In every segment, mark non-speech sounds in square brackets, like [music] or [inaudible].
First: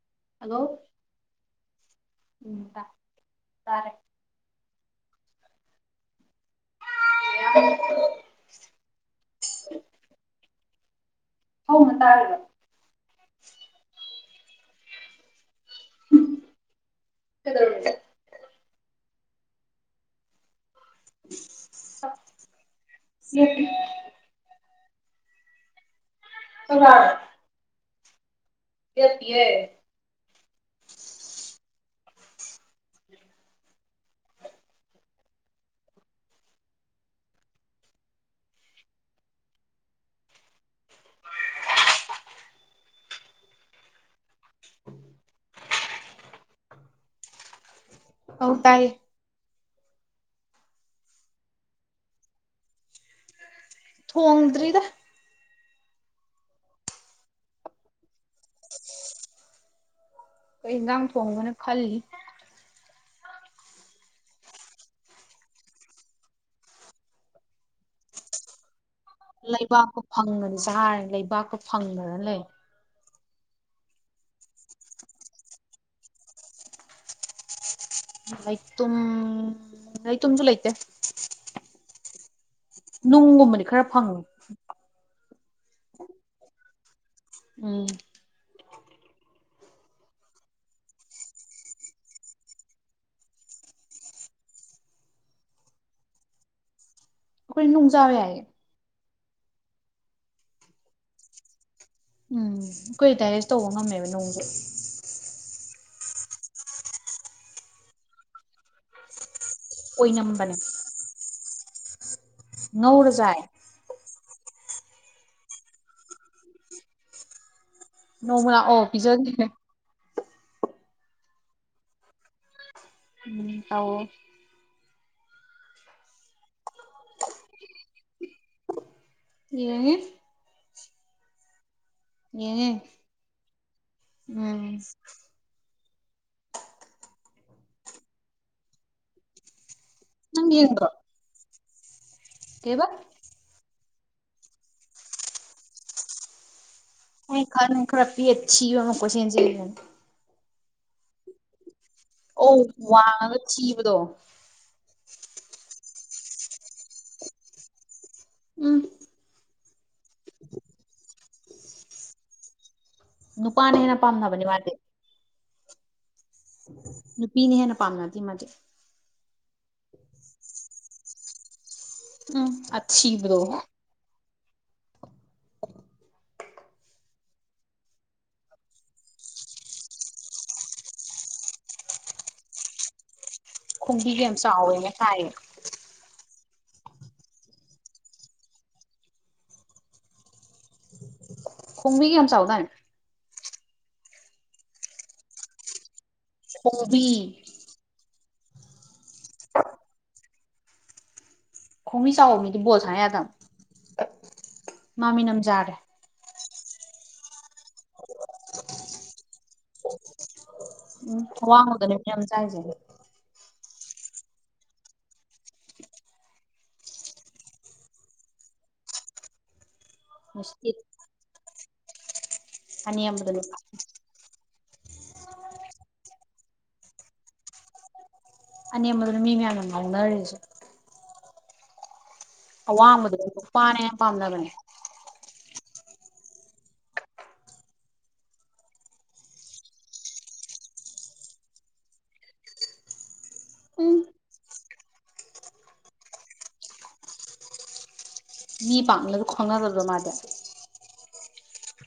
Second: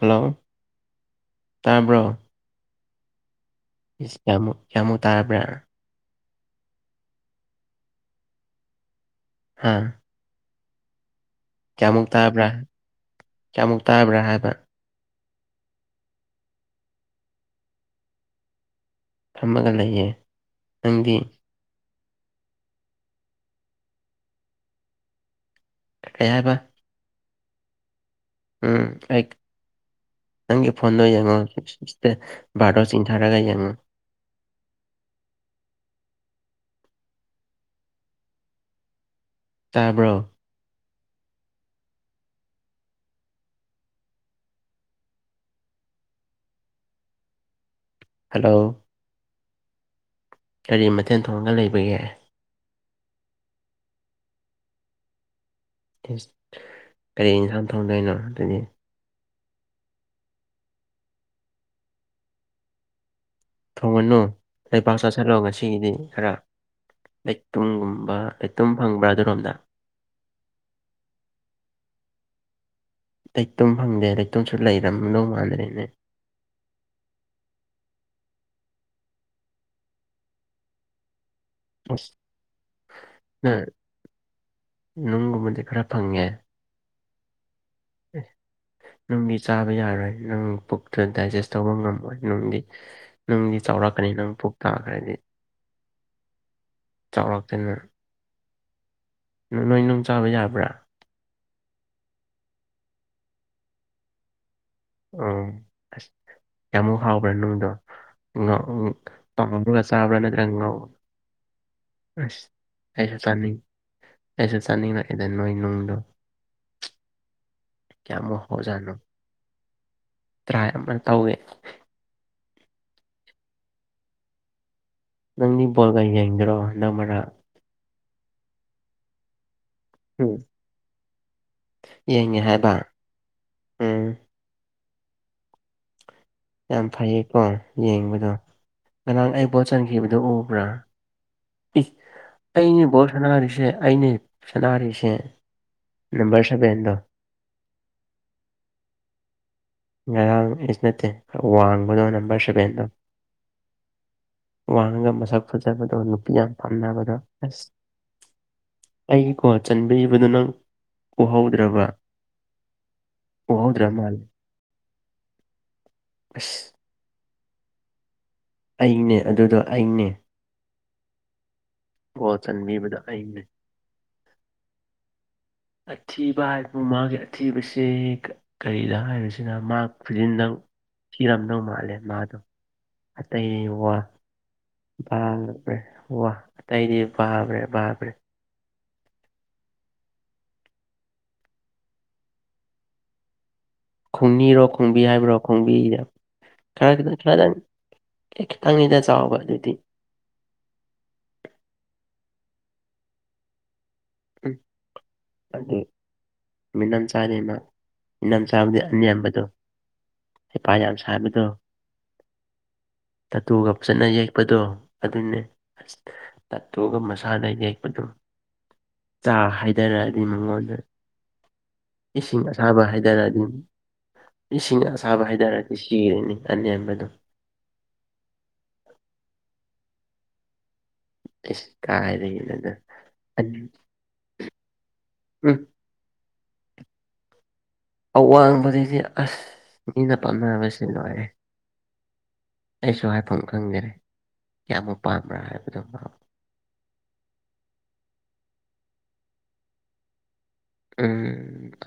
Hello ꯇꯥꯕ꯭ꯔꯣ ꯎꯝ ꯇꯥꯔꯦ ꯀꯃꯨ ꯀꯃꯨ ꯇꯥꯔꯕ꯭ꯔꯥꯔ [unintelligible] ꯍꯥꯥ ꯍꯧꯅ ꯀꯌꯥꯃꯨꯛ ꯇꯥꯔꯤꯕ ꯇꯥꯕ꯭ꯔꯥ ꯀꯌꯥꯃꯨꯛ ꯇꯥꯕ꯭ꯔꯥ ꯍꯥꯏꯕ ꯀꯩꯗꯧꯔꯤꯅꯣ ꯊꯝꯃꯒ ꯂꯩꯌꯦ ꯅꯪꯗꯤ [unintelligible] ꯀꯩ ꯍꯥꯏꯕ [unintelligible] ꯎꯝ ꯑꯩ ꯂꯦꯞꯄꯤꯌꯦ ꯅꯪꯒꯤ ꯐꯣꯟꯗꯣ ꯌꯦꯡꯉꯣ ꯕꯥꯔꯗꯣ ꯁꯤꯡꯊꯥꯔꯒꯥ ꯌꯦꯡꯉꯣ ꯇꯥꯕ꯭ꯔꯣ ꯍꯜꯂꯣ ꯑꯧ ꯇꯥꯏꯌꯦ ꯀꯔꯤ ꯃꯊꯦꯜ ꯊꯣꯡꯔꯒ ꯂꯩꯕꯒꯦ ꯊꯣꯡꯗꯔꯤꯗ ꯀꯔꯤ ꯑꯦꯟꯁꯥꯡ ꯊꯣꯡꯗꯅꯣ ꯑꯗꯨꯗꯤ ꯀꯈꯣꯏ ꯏꯟꯒꯥꯡ ꯊꯣꯡꯕꯅ ꯈꯜꯂꯤ ꯊꯣꯡꯉꯅꯨꯕꯥꯛ ꯆꯠꯁꯤꯜꯂꯣ ꯉꯁꯤꯒꯤꯗꯤ ꯈꯔ ꯂꯩꯇꯨꯝꯒꯨꯝꯕ ꯂꯩꯇꯨꯝ ꯐꯪꯕ꯭ꯔꯥ ꯑꯗꯨꯔꯣꯝꯗ ꯂꯩꯕꯥꯛꯀ ꯐꯪꯉꯅꯤ ꯆꯥꯔꯅꯤ ꯂꯩꯕꯥꯛꯀ ꯐꯪꯗꯅ ꯂꯩ ꯂꯩꯇꯣꯝ ꯐꯪꯗꯦ ꯂꯩꯇꯣꯝꯁꯨ ꯂꯩꯔꯝꯗꯧ ꯃꯥꯟꯗ꯭ꯔꯦꯅꯦ ꯂꯥꯏ ꯇꯥꯏ ꯇꯨꯁꯨꯂꯥꯏꯇ ꯈꯔ ꯐꯪꯉꯤ ꯅꯨꯡꯒꯨꯝꯕꯗꯤ ꯈꯔ ꯐꯪꯉꯦ ꯎꯝ [unintelligible] ꯆꯥꯕ ꯌꯥꯔꯣꯏ ꯅꯪ ꯄꯨꯛꯇꯨ ꯗꯥꯏꯖꯦꯁ ꯇꯧꯕ ꯉꯝꯃꯣꯏ ꯅꯨꯡꯒꯤ ꯅꯨꯡꯒꯤ ꯆꯥꯎꯔꯛꯀꯅꯤ ꯅꯪ ꯄꯨꯛ ꯇꯥ ꯍꯥꯏꯗꯤ [unintelligible] ꯑꯩꯈꯣꯏ ꯆꯥꯎꯔꯛꯇꯅ ꯅꯨꯡ ꯆꯥ ꯍꯥꯏꯌꯦ ꯅꯣꯏ ꯅꯨꯡ ꯆꯥꯕ ꯌꯥꯕ꯭ꯔꯥ ꯎꯝ ꯀꯏꯇꯥꯔꯦꯁꯨ ꯇꯧꯕ ꯉꯝꯃꯦꯕ ꯅꯣꯡꯁꯦ ꯑꯣ ꯑꯁ ꯀꯌꯥꯃꯨꯛ ꯍꯥꯎꯕ꯭ꯔꯥ ꯅꯨꯡꯗꯣ ꯉ [unintelligible] ꯆꯥꯕ꯭ꯔ ꯅꯠꯇꯔꯥ ꯑꯣꯏꯅꯝꯕꯅꯦ ꯉꯩ ꯑꯁ ꯉꯧꯔ ꯑꯩꯁꯨ ꯆꯥꯏ ꯆꯥꯟꯅꯤꯡꯉꯦ ꯑꯩꯁꯨ ꯆꯥꯅꯤꯡꯂꯛꯏꯗ ꯅꯣꯏ ꯅꯨꯡꯗꯣ ꯅꯣꯡꯃꯅ ꯑꯣ ꯄꯤꯖꯔꯤꯈꯦ ꯇꯔꯥꯏꯥ ꯑꯃꯅ ꯇꯧꯒꯦ ꯎꯝ ꯇꯥꯎ ꯅꯪꯗꯤ ꯕꯣꯜꯒ ꯌꯦꯡꯗ꯭ꯔꯣ ꯅꯪꯃꯔꯥ ꯌꯦꯅꯦ ꯎꯝ ꯌꯦꯡꯉꯦ ꯍꯥꯏꯕ ꯎꯝ ꯎꯝ ꯌꯥꯝ ꯐꯩꯌꯦꯀꯣ ꯌꯦꯡꯕꯗꯣ ꯉꯔꯥꯡ ꯑꯩꯕꯨꯟ ꯆꯟꯈꯤꯕꯗꯨ ꯅꯪ ꯎꯕ꯭ꯔꯥ ꯌꯦꯡꯗ꯭ꯔꯣ ꯏ ꯑꯩꯅꯦ ꯀꯩꯕ ꯕꯣ ꯁꯥꯟꯅꯔꯤꯁꯦ ꯑꯅꯦ ꯁꯥꯟꯅꯔꯤꯁꯦ ꯅꯝꯕꯔ ꯁꯕꯦꯟꯗꯣ ꯑꯩ ꯈꯔ ꯈꯔꯄꯤ ꯑꯤ ꯋꯥꯏꯁꯤꯅꯤ ꯉꯔꯥꯡ ꯑꯩꯁꯨ ꯅꯠꯇꯦ ꯈꯔ ꯋꯥꯡ ꯑꯧ ꯅ ꯋꯥꯡꯉꯒ ꯊꯤꯕꯗꯣ ꯋꯥ ꯒ ꯃꯁꯛ ꯐꯖꯕꯗꯣ ꯅꯨꯄꯤ ꯌꯥꯝ ꯄꯥꯝꯅꯕꯗꯣ ꯑꯁ ꯎꯝ ꯑꯩꯒꯤ ꯀꯣ ꯆꯟꯕꯤꯕꯗꯨ ꯅꯪ ꯎꯍꯧꯗ꯭ꯔꯕ ꯅꯨꯄꯥꯅ ꯎꯍꯧꯗ꯭ꯔ ꯍꯦꯟꯅ ꯄꯥꯝꯅꯕꯅꯤ ꯃꯥꯗꯤ ꯕꯁ ꯄꯤꯅꯤ ꯍꯦꯟꯅ ꯄꯥꯝꯅꯗꯦꯃꯦ ꯑꯩꯅꯦ ꯑꯗꯨꯗꯣ ꯑꯩꯅꯦ ꯒꯣꯜ ꯎꯝ ꯆꯟꯕꯤꯕꯗꯣ ꯑꯩꯅꯦ ꯑꯤꯕꯨ꯭ꯔꯣ ꯑꯊꯤꯕ ꯍꯥꯏꯕꯕꯨ ꯃꯥꯒꯤ ꯑꯊꯤꯕꯁꯤ ꯀꯔꯤꯗ ꯍꯥꯏꯕꯁꯤꯅ ꯃꯥ ꯈꯨꯗꯤꯟꯗꯪ ꯊꯤꯔꯝꯗꯧ ꯃꯥꯜꯂꯦ ꯃꯥꯗꯣ ꯑꯇꯩ ꯋꯥ ꯈꯣꯡꯕꯤꯒ ꯌꯥꯝ ꯆꯥꯎꯋꯦꯅ ꯍꯥꯏꯌꯦ ꯛꯂꯦ ꯋꯥ ꯑꯇꯩꯗꯤ ꯄꯥꯃ꯭ꯔꯦ ꯄꯥꯃ꯭ꯔꯦ ꯀꯨꯝꯃꯤꯒ ꯌꯥꯝ ꯆꯧꯗꯥꯅꯤ ꯈꯣꯡꯅꯤꯔꯣ ꯈꯣꯡꯕꯤ ꯍꯥꯏꯕ꯭ꯔꯣ ꯈꯣꯡꯕꯤ ꯍꯣꯕꯤ ꯑꯦꯇꯪꯗ ꯆꯑꯣꯕ ꯑꯗꯨꯗꯤ ꯈꯣꯡꯃꯤ ꯆꯥꯎꯕ ꯃꯤꯗꯤ ꯕꯣꯜꯁ ꯌꯥꯗꯕ ꯃꯥꯃꯤꯅꯝꯖꯥꯔꯦ ꯃꯤꯅꯝ ꯁꯥꯔꯤꯅ ꯃꯤꯅꯝ ꯁꯥꯕꯗꯤ ꯑꯅꯕꯗꯣ ꯍꯄꯥ ꯌꯥꯝ ꯎꯝ ꯁꯥꯕꯗꯣ ꯑꯋꯥꯡꯕꯗꯅꯦ ꯃꯤꯅꯝꯖꯥꯔꯤꯁꯦ ꯇꯠꯇꯨꯒ ꯐꯖꯅ ꯌꯦꯛꯄꯗꯣ ꯑꯗꯨꯅꯦ ꯑꯁ ꯇꯠꯇꯣꯛꯑꯒ ꯃꯁꯥꯗ ꯌꯦꯛꯄꯗꯣ [unintelligible] ꯆꯥ ꯍꯥꯏꯗꯔꯛꯑꯗꯤ ꯃꯨꯁꯀꯤꯠ ꯃꯉꯣꯟꯗ ꯏꯁꯤꯡ ꯑꯁꯥꯕ ꯍꯥꯏꯇꯥꯔꯦ ꯑꯅꯦꯝꯕꯗꯨꯅꯦ ꯑꯗꯨꯗꯤ ꯏꯁꯤꯡ ꯁꯥꯕ ꯍꯥꯏꯇꯥꯔꯒꯗꯤ ꯁꯤꯔꯅꯤ ꯑꯅꯦꯝꯕꯗꯣ ꯑ ꯑ ꯃꯗꯨ ꯃꯤ ꯃꯌꯥꯝꯅ ꯉ ꯎꯅꯔꯔꯤꯁ ꯀꯥꯏ ꯑꯋꯥꯡꯕꯗꯄꯥꯥꯅꯦ ꯌꯥꯝ ꯄꯥꯝꯅꯕꯅꯦ ꯎꯝ ꯑꯋꯥꯡꯕꯗꯗꯤ ꯑꯁ ꯃꯤꯅ ꯄꯥꯝꯅꯕꯁꯤ ꯂꯣꯏꯦ ꯑꯩꯁꯨ ꯍꯥꯏꯐꯝ ꯈꯪꯗꯦ ꯎꯝ ꯀꯅ ꯄꯥꯝꯕ꯭ꯔꯥ ꯍꯥꯏꯕꯗꯨꯣ ꯄꯥꯎ ꯃꯤ ꯄꯥꯡꯅ ꯑꯗꯨ ꯈꯪꯅ ꯆꯗ ꯃꯥꯗ [unintelligible]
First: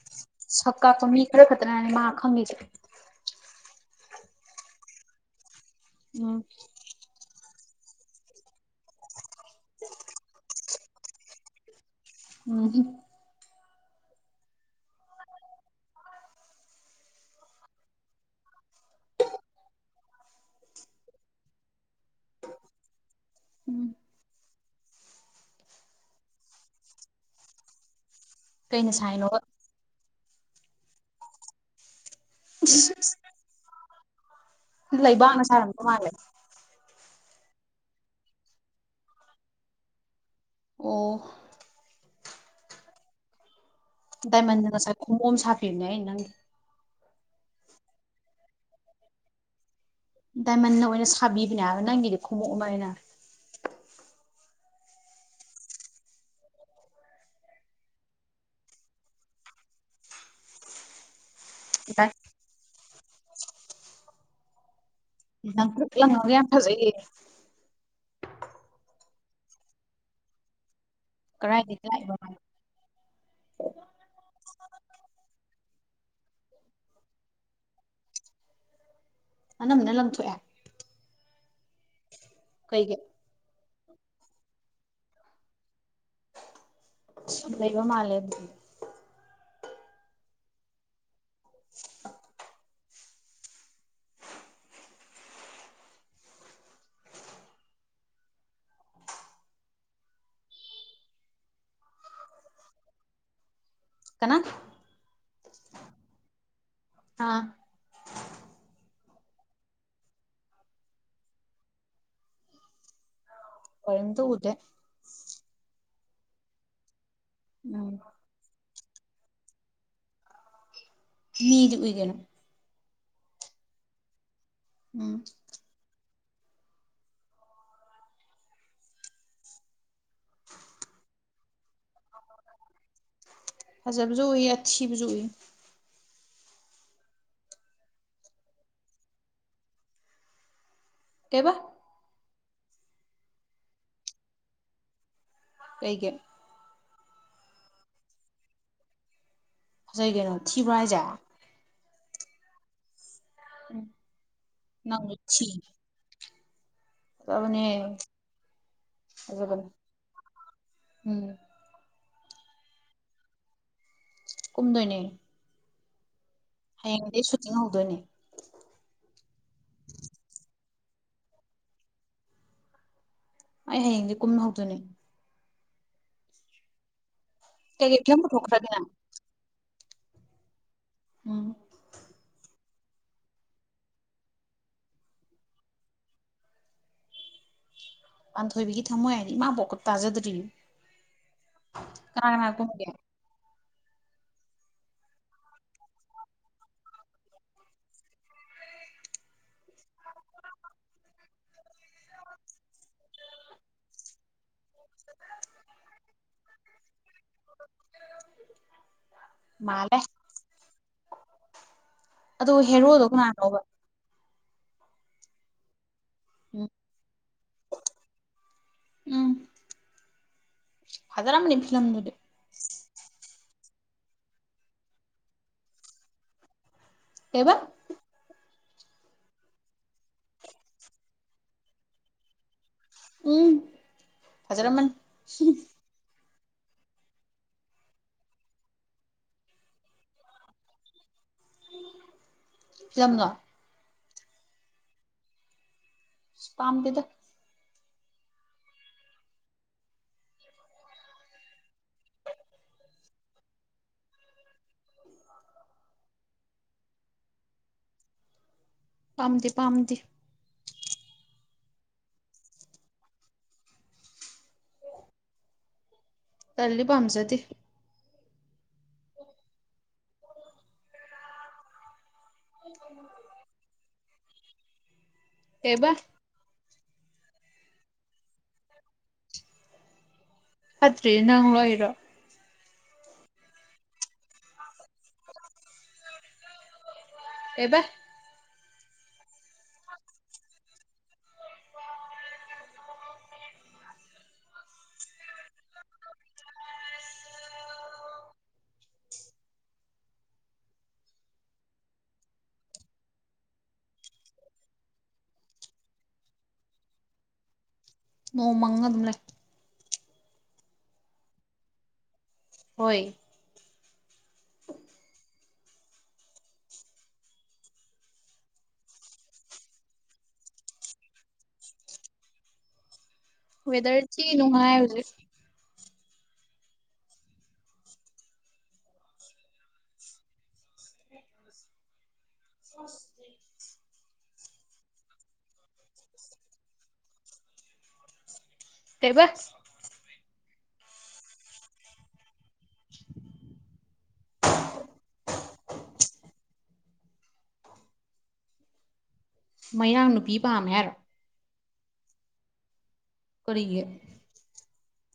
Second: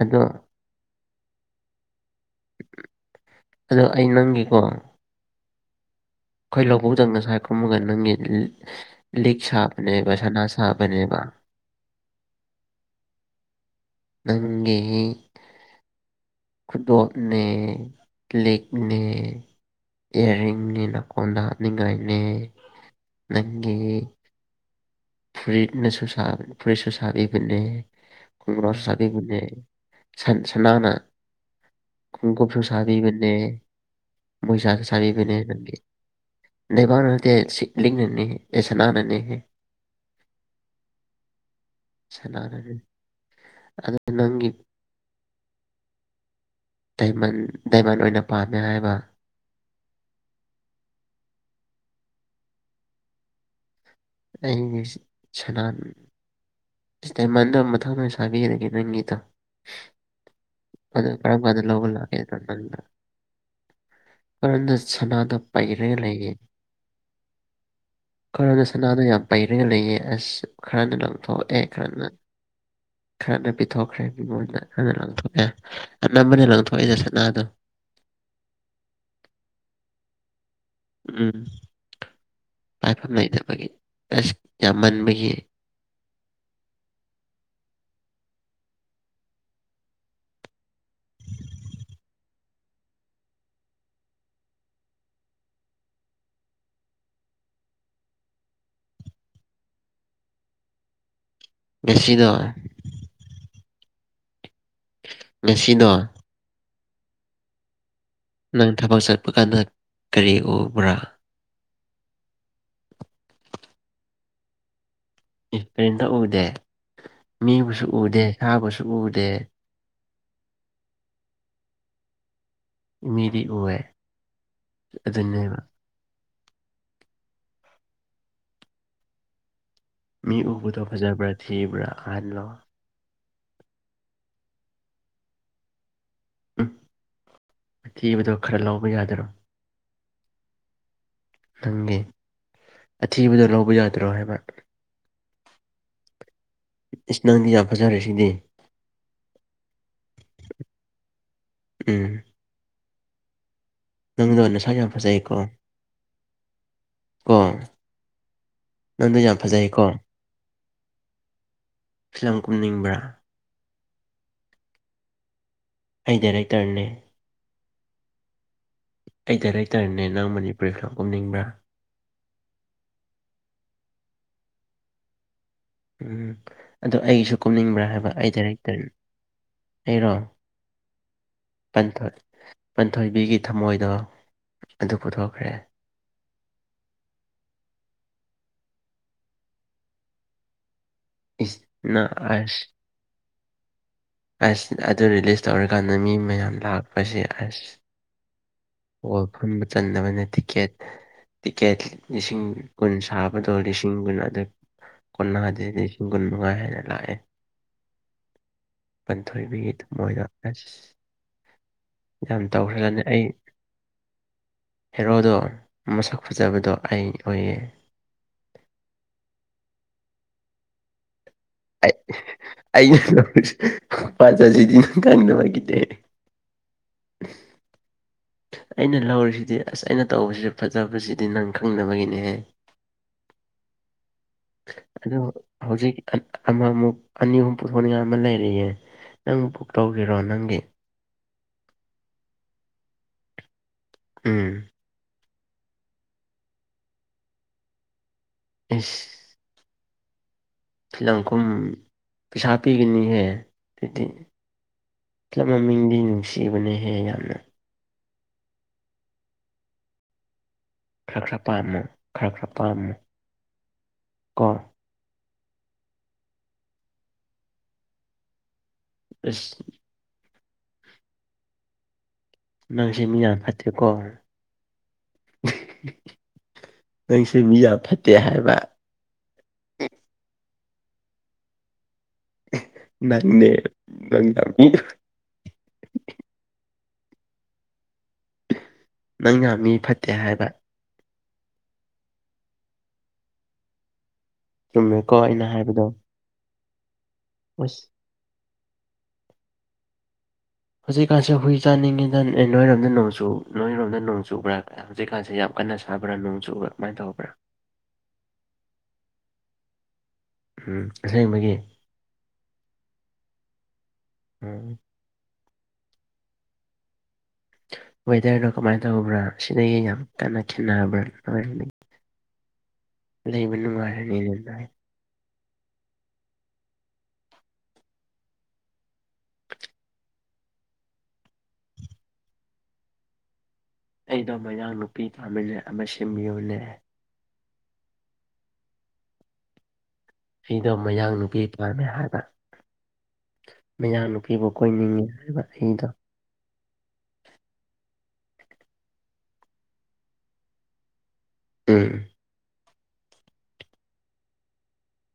ꯁꯛ ꯀꯥꯞꯄ ꯃꯤ ꯈꯔ ꯈꯛꯇꯅꯅꯤ ꯃꯥ ꯈꯪꯉꯁꯦ ꯑꯗꯣ ꯑꯩ ꯅꯪꯒꯤꯀꯣ ꯎꯝ ꯑꯩꯈꯣꯏ ꯂꯧꯕꯧꯖꯪꯅꯁꯦ ꯀꯨꯝꯃꯒ ꯅꯪꯒꯤ ꯂꯤꯛ ꯁꯥꯕꯅꯦꯕ ꯁꯅꯥ ꯁꯥꯕꯅꯦꯕ [unintelligible] ꯅꯪꯒꯦ ꯐꯨꯗꯒꯅꯦ ꯂꯛꯅꯦ ꯏꯌꯥꯔꯤꯡꯅꯤ ꯅꯀꯣꯟꯗ ꯍꯥꯠꯅꯤꯡꯉꯥꯏꯅꯤ ꯅꯪꯒꯤ ꯎꯝ ꯐꯨꯔꯤꯠꯅ ꯁ ꯐꯨꯔꯤꯠ ꯁ ꯁꯥꯥ ꯏꯕꯅ ꯈꯣꯡꯒ꯭ꯔꯥꯁ ꯀꯩꯅ ꯁꯥꯏꯅꯣꯕ ꯁꯥꯗꯤꯕꯨꯅꯦ ꯁꯅꯥꯅ ꯀꯨꯀꯨꯞꯞꯁꯨꯣꯁꯕꯤ ꯃꯣꯏꯁꯁꯕꯤ ꯄꯅꯦ ꯂꯩꯕꯥꯛꯅ ꯅꯪ ꯁꯥꯔꯝꯗꯧ ꯃꯥꯜꯂꯦ ꯗꯕ ꯁꯤꯂꯤꯅꯤ ꯑꯦꯁꯅꯥꯅꯤ ꯍ ꯑꯣ ꯆꯂꯔ ꯗꯥꯏꯃꯟꯗ ꯉꯁꯥꯏ ꯈꯣꯡꯃꯣꯝ ꯁꯥꯄꯤꯌꯅꯦ ꯑꯩ ꯅꯪꯒꯤ ꯗꯥ ꯗꯥꯏꯃꯟ ꯑꯣꯏꯅ ꯄꯥꯝꯃꯦ ꯍꯥꯏꯕ ꯗꯥꯏꯃꯟꯅ ꯑꯣꯏꯅ ꯁꯥꯕꯤꯕꯅꯦ ꯍꯥꯏꯕ ꯅꯪꯒꯤꯗꯤ ꯈꯣꯡꯎꯞ ꯑꯃ ꯑꯣꯏꯅ ꯑꯒꯤꯁ ꯆꯂ ꯇꯥꯏꯃꯟꯗ ꯃꯊꯪꯗꯣꯏ ꯁꯥꯕꯤꯔꯒꯦ ꯅꯣꯏꯒꯤꯗ ꯑꯗꯨ ꯀꯔꯝꯕ ꯑꯗꯨ ꯂꯧꯕ ꯂꯥꯛꯅ ꯀ ꯁꯅꯥꯗ ꯂꯪꯇ꯭ꯔꯤꯛ ꯄꯥꯏꯔꯒ ꯂꯪꯉꯒ ꯂꯩꯌꯦꯔꯅ ꯌꯥꯝ ꯐꯖꯩꯌꯦ ꯑ ꯌꯥꯝ ꯄꯩꯔꯒ ꯂꯩꯌꯦ ꯑꯁ ꯈꯔꯅ ꯂꯪꯊꯣꯛꯑꯦ ꯀꯗꯥꯏꯗꯒꯤ ꯈꯔꯅ ꯂꯥꯛꯏꯕ ꯃꯥ ꯈꯔꯅ ꯄꯤꯊꯣꯛꯈ꯭ꯔꯦ ꯃꯤꯉꯣꯟꯗ ꯈꯔꯅ ꯂꯪꯊꯣꯛꯑꯦ ꯑꯅꯝꯕꯅꯦ ꯂꯪꯊꯣꯛꯏꯗ ꯁꯅꯥꯗꯣ ꯑꯅꯝꯕꯅ ꯂꯊꯣꯛꯑꯦ ꯎꯝ ꯀꯩꯒꯤ ꯄꯥꯏꯐꯝ ꯂꯩꯇꯕꯒꯤ ꯑꯦꯁ ꯀ ꯃꯟꯕꯌꯦ ꯁꯗꯩꯕ ꯃꯥꯂꯦ [unintelligible] ꯁꯤꯗ ꯀꯅꯥ ꯁꯤꯗ ꯑꯥ ꯅꯪ ꯊꯕꯛ ꯆꯠꯄ ꯀꯥꯟꯗ ꯀꯔꯤ ꯎꯕ꯭ꯔꯥ ꯀꯔ ꯇ ꯎꯗꯦ ꯀꯔꯤꯝꯇ ꯎꯗꯦ ꯃꯤꯕꯨꯁꯨ ꯎꯝ ꯎꯗꯦ ꯁꯥꯕꯨꯁꯨ ꯎꯗꯦ ꯃꯤꯔ ꯑꯣꯏꯒꯅ ꯏ ꯃꯗꯤ ꯑꯣꯋꯦ ꯎꯝ ꯑꯗꯨꯗꯕ ꯃꯤ ꯎꯕꯗꯣ ꯐꯖꯕ꯭ꯔꯥ ꯊꯤꯕ꯭ꯔꯥ ꯑꯍꯜꯂꯣ ꯍꯖꯕꯨꯁꯨꯏ ꯑꯊꯤꯕꯁꯨꯏ ꯎꯝ ꯃꯊꯤꯕꯗꯣ ꯈꯔ ꯂꯧꯕ ꯌꯥꯗꯔꯣ ꯀꯩꯕ ꯅꯪꯒꯤ ꯑꯊꯤꯕꯗꯣ ꯂꯧꯕ ꯌꯥꯗ꯭ꯔꯣ ꯍꯥꯏꯕ ꯀꯩꯒ ꯏꯁꯅꯥꯥꯡꯗꯤ ꯌꯥꯝ ꯐꯖꯥ ꯔꯁꯤꯗꯦ ꯍꯁꯥꯏ ꯀꯩꯅꯣ ꯊꯤꯕ꯭ꯔꯥ ꯍꯥꯏꯖ ꯎꯝ ꯅꯪꯗꯟꯅꯁꯥ ꯌꯥꯝ ꯐꯖꯩꯀꯣ ꯀꯣ ꯅꯪꯗꯣ ꯌꯥꯝ ꯇꯕꯅꯤꯕꯅꯤ ꯐꯖꯩꯀꯣ ꯎꯝ ꯐꯤꯂꯝ ꯀꯨꯝꯅꯤꯡꯕ꯭ꯔꯥ ꯀꯨꯝꯗꯣꯏꯅꯦ ꯍꯗꯔꯦ ꯍꯌꯦꯡꯗꯒꯤ ꯁꯨꯇꯤꯡ ꯍꯧꯗꯣꯏꯅꯦ ꯄ꯭ꯔꯤꯊ ꯀꯨꯝꯅꯤꯡꯕ꯭ꯔꯥ ꯑꯩ ꯍꯌꯦꯡꯁ ꯀꯨꯝ ꯍꯧꯗꯣꯏꯅꯤ ꯎꯝ ꯑꯗ ꯑꯩꯁꯨ ꯀꯨꯝꯅꯤꯡꯕ꯭ꯔꯥ ꯀꯩꯀꯩ ꯍꯥꯏꯕ ꯐꯤꯂꯝ ꯑꯩ ꯄꯨꯊꯣꯛꯈ꯭ꯔꯒꯦ ꯅꯪ ꯗꯥꯏꯔꯦꯛꯇꯔꯤꯅꯤ ꯑꯩꯔꯣꯊ ꯎꯝ ꯄꯟꯊꯣꯏꯕꯤꯒꯤ ꯊꯃꯣꯏꯗꯣ ꯑꯗꯨ ꯄꯨꯊꯣꯛꯈ꯭ꯔꯦ ꯄꯥꯟꯊꯣꯏꯕꯤꯒꯤ ꯊꯝꯃꯣꯏ ꯍꯥꯏꯗꯤ ꯏꯃꯥ ꯄꯣꯛꯀꯞ ꯇꯥꯖꯗ꯭ꯔꯤ ꯀꯅꯥ ꯀꯅꯥ ꯏꯁꯅꯑꯁ ꯀꯨꯝꯒꯦ ꯑꯁ ꯑꯗꯨ ꯔꯤꯂꯤꯁ ꯇꯧꯔꯀꯥꯟꯗ ꯃꯤ ꯃꯌꯥꯝ ꯂꯥꯛꯄꯁꯦ ꯑꯁ ꯑꯣꯏ ꯐꯝꯕ ꯆꯟꯅꯕꯅ ꯇꯤꯀꯦꯠ ꯇꯤꯀꯦꯠ ꯂꯤꯁꯤꯡ ꯀꯨꯟ ꯁꯥꯕꯗꯣ ꯂꯤꯁꯤꯡ ꯀꯨꯟ ꯑꯗꯨꯗ ꯀꯨꯟꯥꯁꯦ ꯂꯤꯁꯤꯡ ꯀꯨꯟ ꯃꯉꯥ ꯍꯥꯏꯅ ꯂꯥꯛꯑꯦ [unintelligible] ꯄꯟꯊꯣꯏꯕꯤꯠ ꯃꯥꯜꯂꯦ ꯃꯣꯏꯁ ꯌꯥꯝ ꯑꯗꯣ ꯇꯧꯈ꯭ꯔꯕꯅꯤ ꯍꯦꯔꯣꯗꯣ ꯑꯩ ꯀꯅꯥꯅꯣꯕ ꯍꯦꯔꯣꯗꯔ ꯃꯁꯛ ꯎꯝ ꯐꯖꯕꯗꯣ ꯑꯩ ꯑꯣꯏꯌꯦ ꯍꯖꯔ ꯃꯅꯤ ꯑꯩ ꯄꯂꯗꯗꯤ ꯑꯩꯅ ꯄꯥꯖꯁꯤꯗꯤ ꯅꯪ ꯈꯪꯅꯕꯒꯤꯅꯦ ꯀꯕ ꯑꯩꯅ ꯂꯧꯔꯤꯁꯤꯗꯤ ꯑꯁ ꯑꯩꯅ ꯇꯧꯕꯁꯤꯗ ꯐꯖꯕꯁꯤꯗꯤ ꯅꯪ ꯈꯪꯅꯕꯒꯤꯅꯦ ꯍꯥꯏ ꯎꯝ ꯐꯖꯔꯝꯃꯅꯤ ꯑꯣ ꯍꯧꯖꯤꯛ ꯑꯃꯃꯨꯛ ꯑꯅꯤ ꯑꯍꯨꯝ ꯄꯨꯊꯣꯛꯅꯤꯡꯉꯥꯏ ꯑꯃ ꯂꯩꯔꯤꯌꯦꯦ ꯅꯪ ꯕꯨꯛ ꯇꯧꯒꯤꯔꯣ ꯅꯪꯒꯤ ꯝꯅ ꯎꯝ ꯇꯝ ꯀꯗ ꯎꯝ ꯐꯤ ꯂꯪꯈꯨꯝ ꯄꯩꯁꯥ ꯄꯤꯒꯅꯤꯍꯦ ꯑꯗꯨꯗꯤ ꯈꯞ ꯃꯃꯤꯡꯗꯤ ꯅꯨꯡꯁꯤꯕꯅꯍꯦ ꯌꯥꯝꯅ ꯄꯥꯝꯗꯦ ꯄꯥꯝꯗꯦ ꯈꯔ ꯈꯔ ꯄꯥꯝꯃꯨ ꯈꯔ ꯈꯔ ꯄꯥꯝꯃꯨ ꯀꯣ ꯀꯂꯤ ꯄꯥꯝꯖꯗꯤ ꯑꯁ ꯅꯪꯁꯦ ꯃꯤ ꯌꯥꯝ ꯐꯠꯇꯦꯀꯣ ꯑꯦꯕ ꯅꯪꯁꯦ ꯃꯤ ꯌꯥꯝ ꯐꯠꯇꯦ ꯍꯥꯏꯕ ꯑꯗ꯭ꯔꯤ ꯅꯪ ꯋꯥ ꯏꯔꯣ ꯅꯦ ꯅ ꯑꯦꯕ ꯅꯪ ꯉ ꯃꯤ ꯐꯠꯇꯦ ꯍꯥꯏꯕ ꯆꯨꯝꯃꯦꯀꯣ ꯑꯩꯅ ꯍꯥꯏꯕꯗꯣ ꯑꯁ ꯍꯧꯖꯤꯛꯀꯥꯟꯁꯦ ꯍꯨꯏ ꯆꯥꯅꯤꯡꯉꯤꯗꯅ ꯅꯣꯏꯔꯣꯝꯗ ꯅꯣꯡꯆꯨ ꯅꯣꯏꯔꯣꯝꯗ ꯅꯣꯡ ꯆꯨꯕ꯭ꯔꯥ ꯍꯧꯖꯤꯛꯀꯥꯟꯁꯦ ꯌꯥꯝ ꯐꯅ ꯁꯥꯕ꯭ꯔꯥ ꯅꯣꯡ ꯆꯨꯕꯥ ꯀꯃꯥꯏꯅ ꯇꯧꯕ꯭ꯔꯥ ꯅꯣꯡꯃꯉ ꯑꯗꯨꯝ ꯂꯩ ꯎꯝ ꯑꯁꯦꯡꯕꯒꯤ ꯍꯣꯏ ꯎꯝ ꯋꯦꯗꯔꯅꯣ ꯀꯃꯥꯏꯅ ꯇꯧꯕ꯭ꯔꯥ ꯁꯤꯗꯒꯤ ꯌꯥꯝ ꯀꯟꯅ ꯊꯤꯟꯅꯔꯕ꯭ꯔꯥꯔꯅꯤ [inaudible] ꯋꯦꯗꯔꯁꯤ ꯅꯣꯏ꯫ ꯅꯅꯨꯡꯉꯥꯏ ꯍꯧꯖꯤꯦ ꯑꯣ ꯑꯩꯗꯣ ꯃꯌꯥꯡ ꯅꯨꯄꯤ ꯇꯥꯃꯤꯟꯅ ꯑꯃ ꯁꯤꯃꯤꯌꯨꯅꯦ ꯇꯕ ꯑꯩꯗꯣ ꯃꯌꯥꯡ ꯅꯨꯄꯤ ꯏꯄꯥꯝꯃꯦ ꯍꯥꯏꯕ ꯃꯌꯥꯝꯅꯨꯄꯤꯕꯨ ꯀꯣꯏꯅꯤꯡꯏꯤ ꯍꯥꯏꯕ ꯑꯩꯗ ꯃꯌꯥꯡ ꯅꯨꯄꯤ ꯄꯥꯝꯃꯦ ꯍꯥꯏꯔꯣ ꯎꯝ ꯀꯒ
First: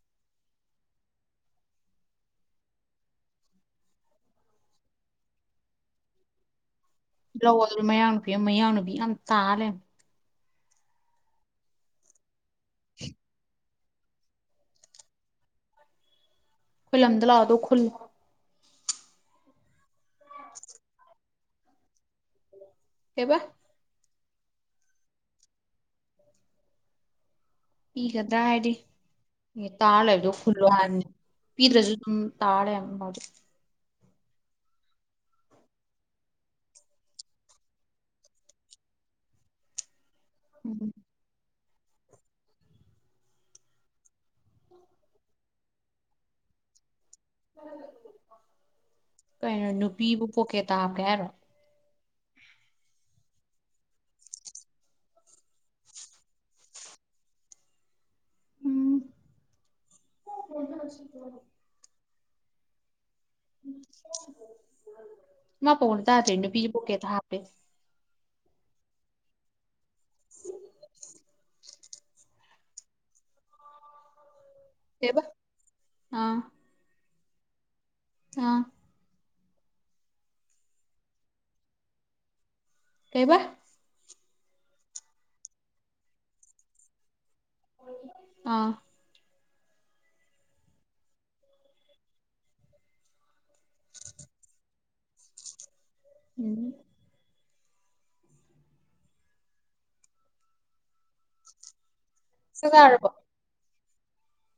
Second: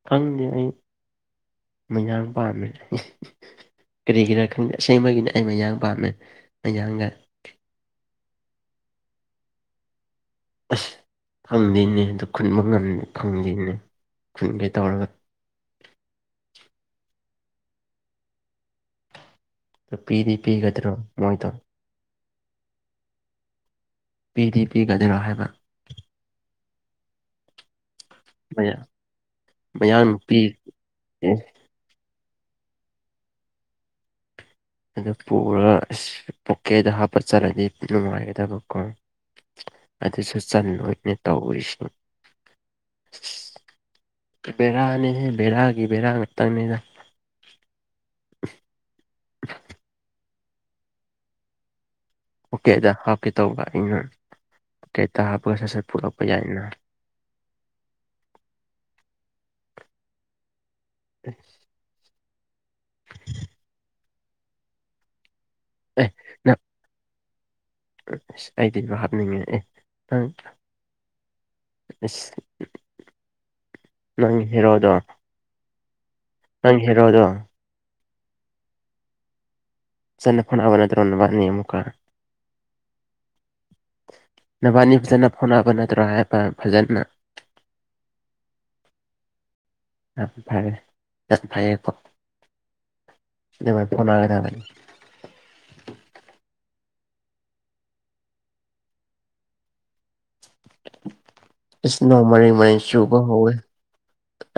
ꯈꯪꯗꯦ ꯑꯩ ꯃꯩꯅꯥꯥꯡ ꯄꯥꯃꯤꯁ ꯀꯔꯤꯒꯤꯔꯥ ꯈꯪꯁꯦꯡꯕꯒꯤꯅ ꯑꯩ ꯃꯌꯥ ꯄꯥꯝꯃꯦ ꯃꯌꯥꯡꯒ ꯕ꯭ꯂꯥꯎ ꯃꯌꯥꯡ ꯅꯨꯄꯤ ꯃꯌꯥꯡ ꯅꯨꯄꯤ ꯌꯥꯝ ꯇꯥꯜꯂꯦ ꯑꯁ ꯈꯪꯗꯣꯏꯅꯦ ꯑꯗꯨ ꯈꯨꯟꯕ ꯉꯝ ꯈꯪꯗꯣꯏꯅꯦ ꯈꯨꯟꯈꯩ ꯇꯧꯔꯒ ꯈꯨꯜꯗ ꯂꯥꯗꯣ ꯈꯜ ꯄꯤꯗꯤ ꯄꯤꯒꯗ꯭ꯔꯣ ꯃꯣꯏꯗ ꯍꯦꯕ ꯄꯤ ꯗꯤ ꯄꯤ ꯖꯤ ꯔꯍꯃꯟ ꯄꯤꯒꯗ꯭ꯔꯥ ꯍꯥꯏꯗꯤ ꯃꯌꯥꯡ ꯇꯥꯔ ꯃꯌꯥꯡ ꯂꯩꯕꯗꯣ ꯅꯨꯄꯤ ꯐꯨꯜꯂꯣ ꯍꯥꯏꯥꯟꯅꯤ ꯄꯤꯗ꯭ꯔꯁꯨ ꯑꯗꯨꯝ ꯇꯥꯔꯦ ꯑꯝꯕ ꯑꯗꯨ ꯑꯗꯨ ꯄꯨꯔꯒ ꯑꯁ ꯄꯣꯀꯦꯠꯇ ꯍꯥꯞꯄ ꯆꯠꯂꯅꯤ ꯅꯨꯡꯉꯥꯏꯒꯗꯕꯀꯣ [inaudible] ꯑꯗꯨꯁꯨ ꯎꯝ ꯆꯟꯣꯏꯅꯦ ꯇꯧꯁꯤ [inaudible] ꯕꯦꯔꯥꯅꯤꯁꯦ ꯕꯦꯔꯥꯒꯤ ꯕꯦꯔꯥ ꯉꯥꯛꯇꯪꯅꯤꯅ ꯀꯩꯅꯣ ꯅꯨꯄꯤꯕꯨ ꯄꯣꯛꯀꯦ ꯇꯥ ꯀꯦ ꯍꯥꯏꯔꯣ ꯄꯣꯀꯦꯠꯇ ꯍꯥꯞꯀꯦ ꯇꯧꯕ ꯑꯩꯅ ꯄꯣꯀꯦꯠꯇ ꯍꯥꯞꯄꯒ ꯁꯠ ꯁꯠ ꯄꯨꯂꯛꯄ ꯌꯥꯏꯅ ꯎꯝ [unintelligible] ꯃꯥ ꯄꯅ ꯑꯦ ꯇ ꯇꯦꯟꯅ ꯄꯕꯨ ꯀꯦ ꯊ ꯍꯥꯄꯦ ꯑꯩꯗꯤꯁꯨ ꯍꯥꯞꯅꯤꯡꯉꯦ ꯑꯦ ꯊꯪ ꯅꯣꯏ ꯍꯔꯣꯗ ꯑ ꯅꯪ ꯍꯔꯣꯗꯨꯣ ꯑ ꯁꯥꯟ ꯐ ꯑꯕ ꯅ ꯇ ꯔꯣꯟꯅꯤ ꯑꯃꯨꯀꯥ ꯀꯩꯕꯥ ꯅꯕꯥꯅꯤ ꯐꯖꯅ ꯐꯣꯅꯕ ꯅꯠꯇ꯭ꯔꯒ ꯍꯥꯏ ꯐꯖꯅ ꯑꯥ ꯑ ꯐꯔꯦ ꯆꯁ ꯐꯥꯏꯦꯀꯣ ꯑꯗꯨꯥꯏ ꯐꯣꯟꯒꯦꯒꯅꯤ ꯎꯝ ꯏꯁꯅꯣꯃꯔꯤ ꯆꯥꯛ ꯆꯥꯔꯕꯣ ꯃꯟꯁꯨꯨꯕꯥ ꯍꯦ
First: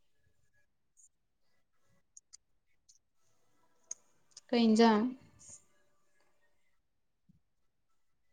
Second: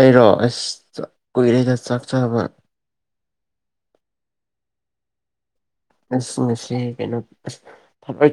ꯑꯩꯔꯣ ꯑꯁ ꯀꯨꯏꯔꯩꯗ ꯆꯥꯛ ꯆꯕ ꯀꯩꯖꯥ ꯑꯁ ꯉꯁꯦ ꯀꯩꯅꯣ ꯑꯁ ꯊꯏ ꯊ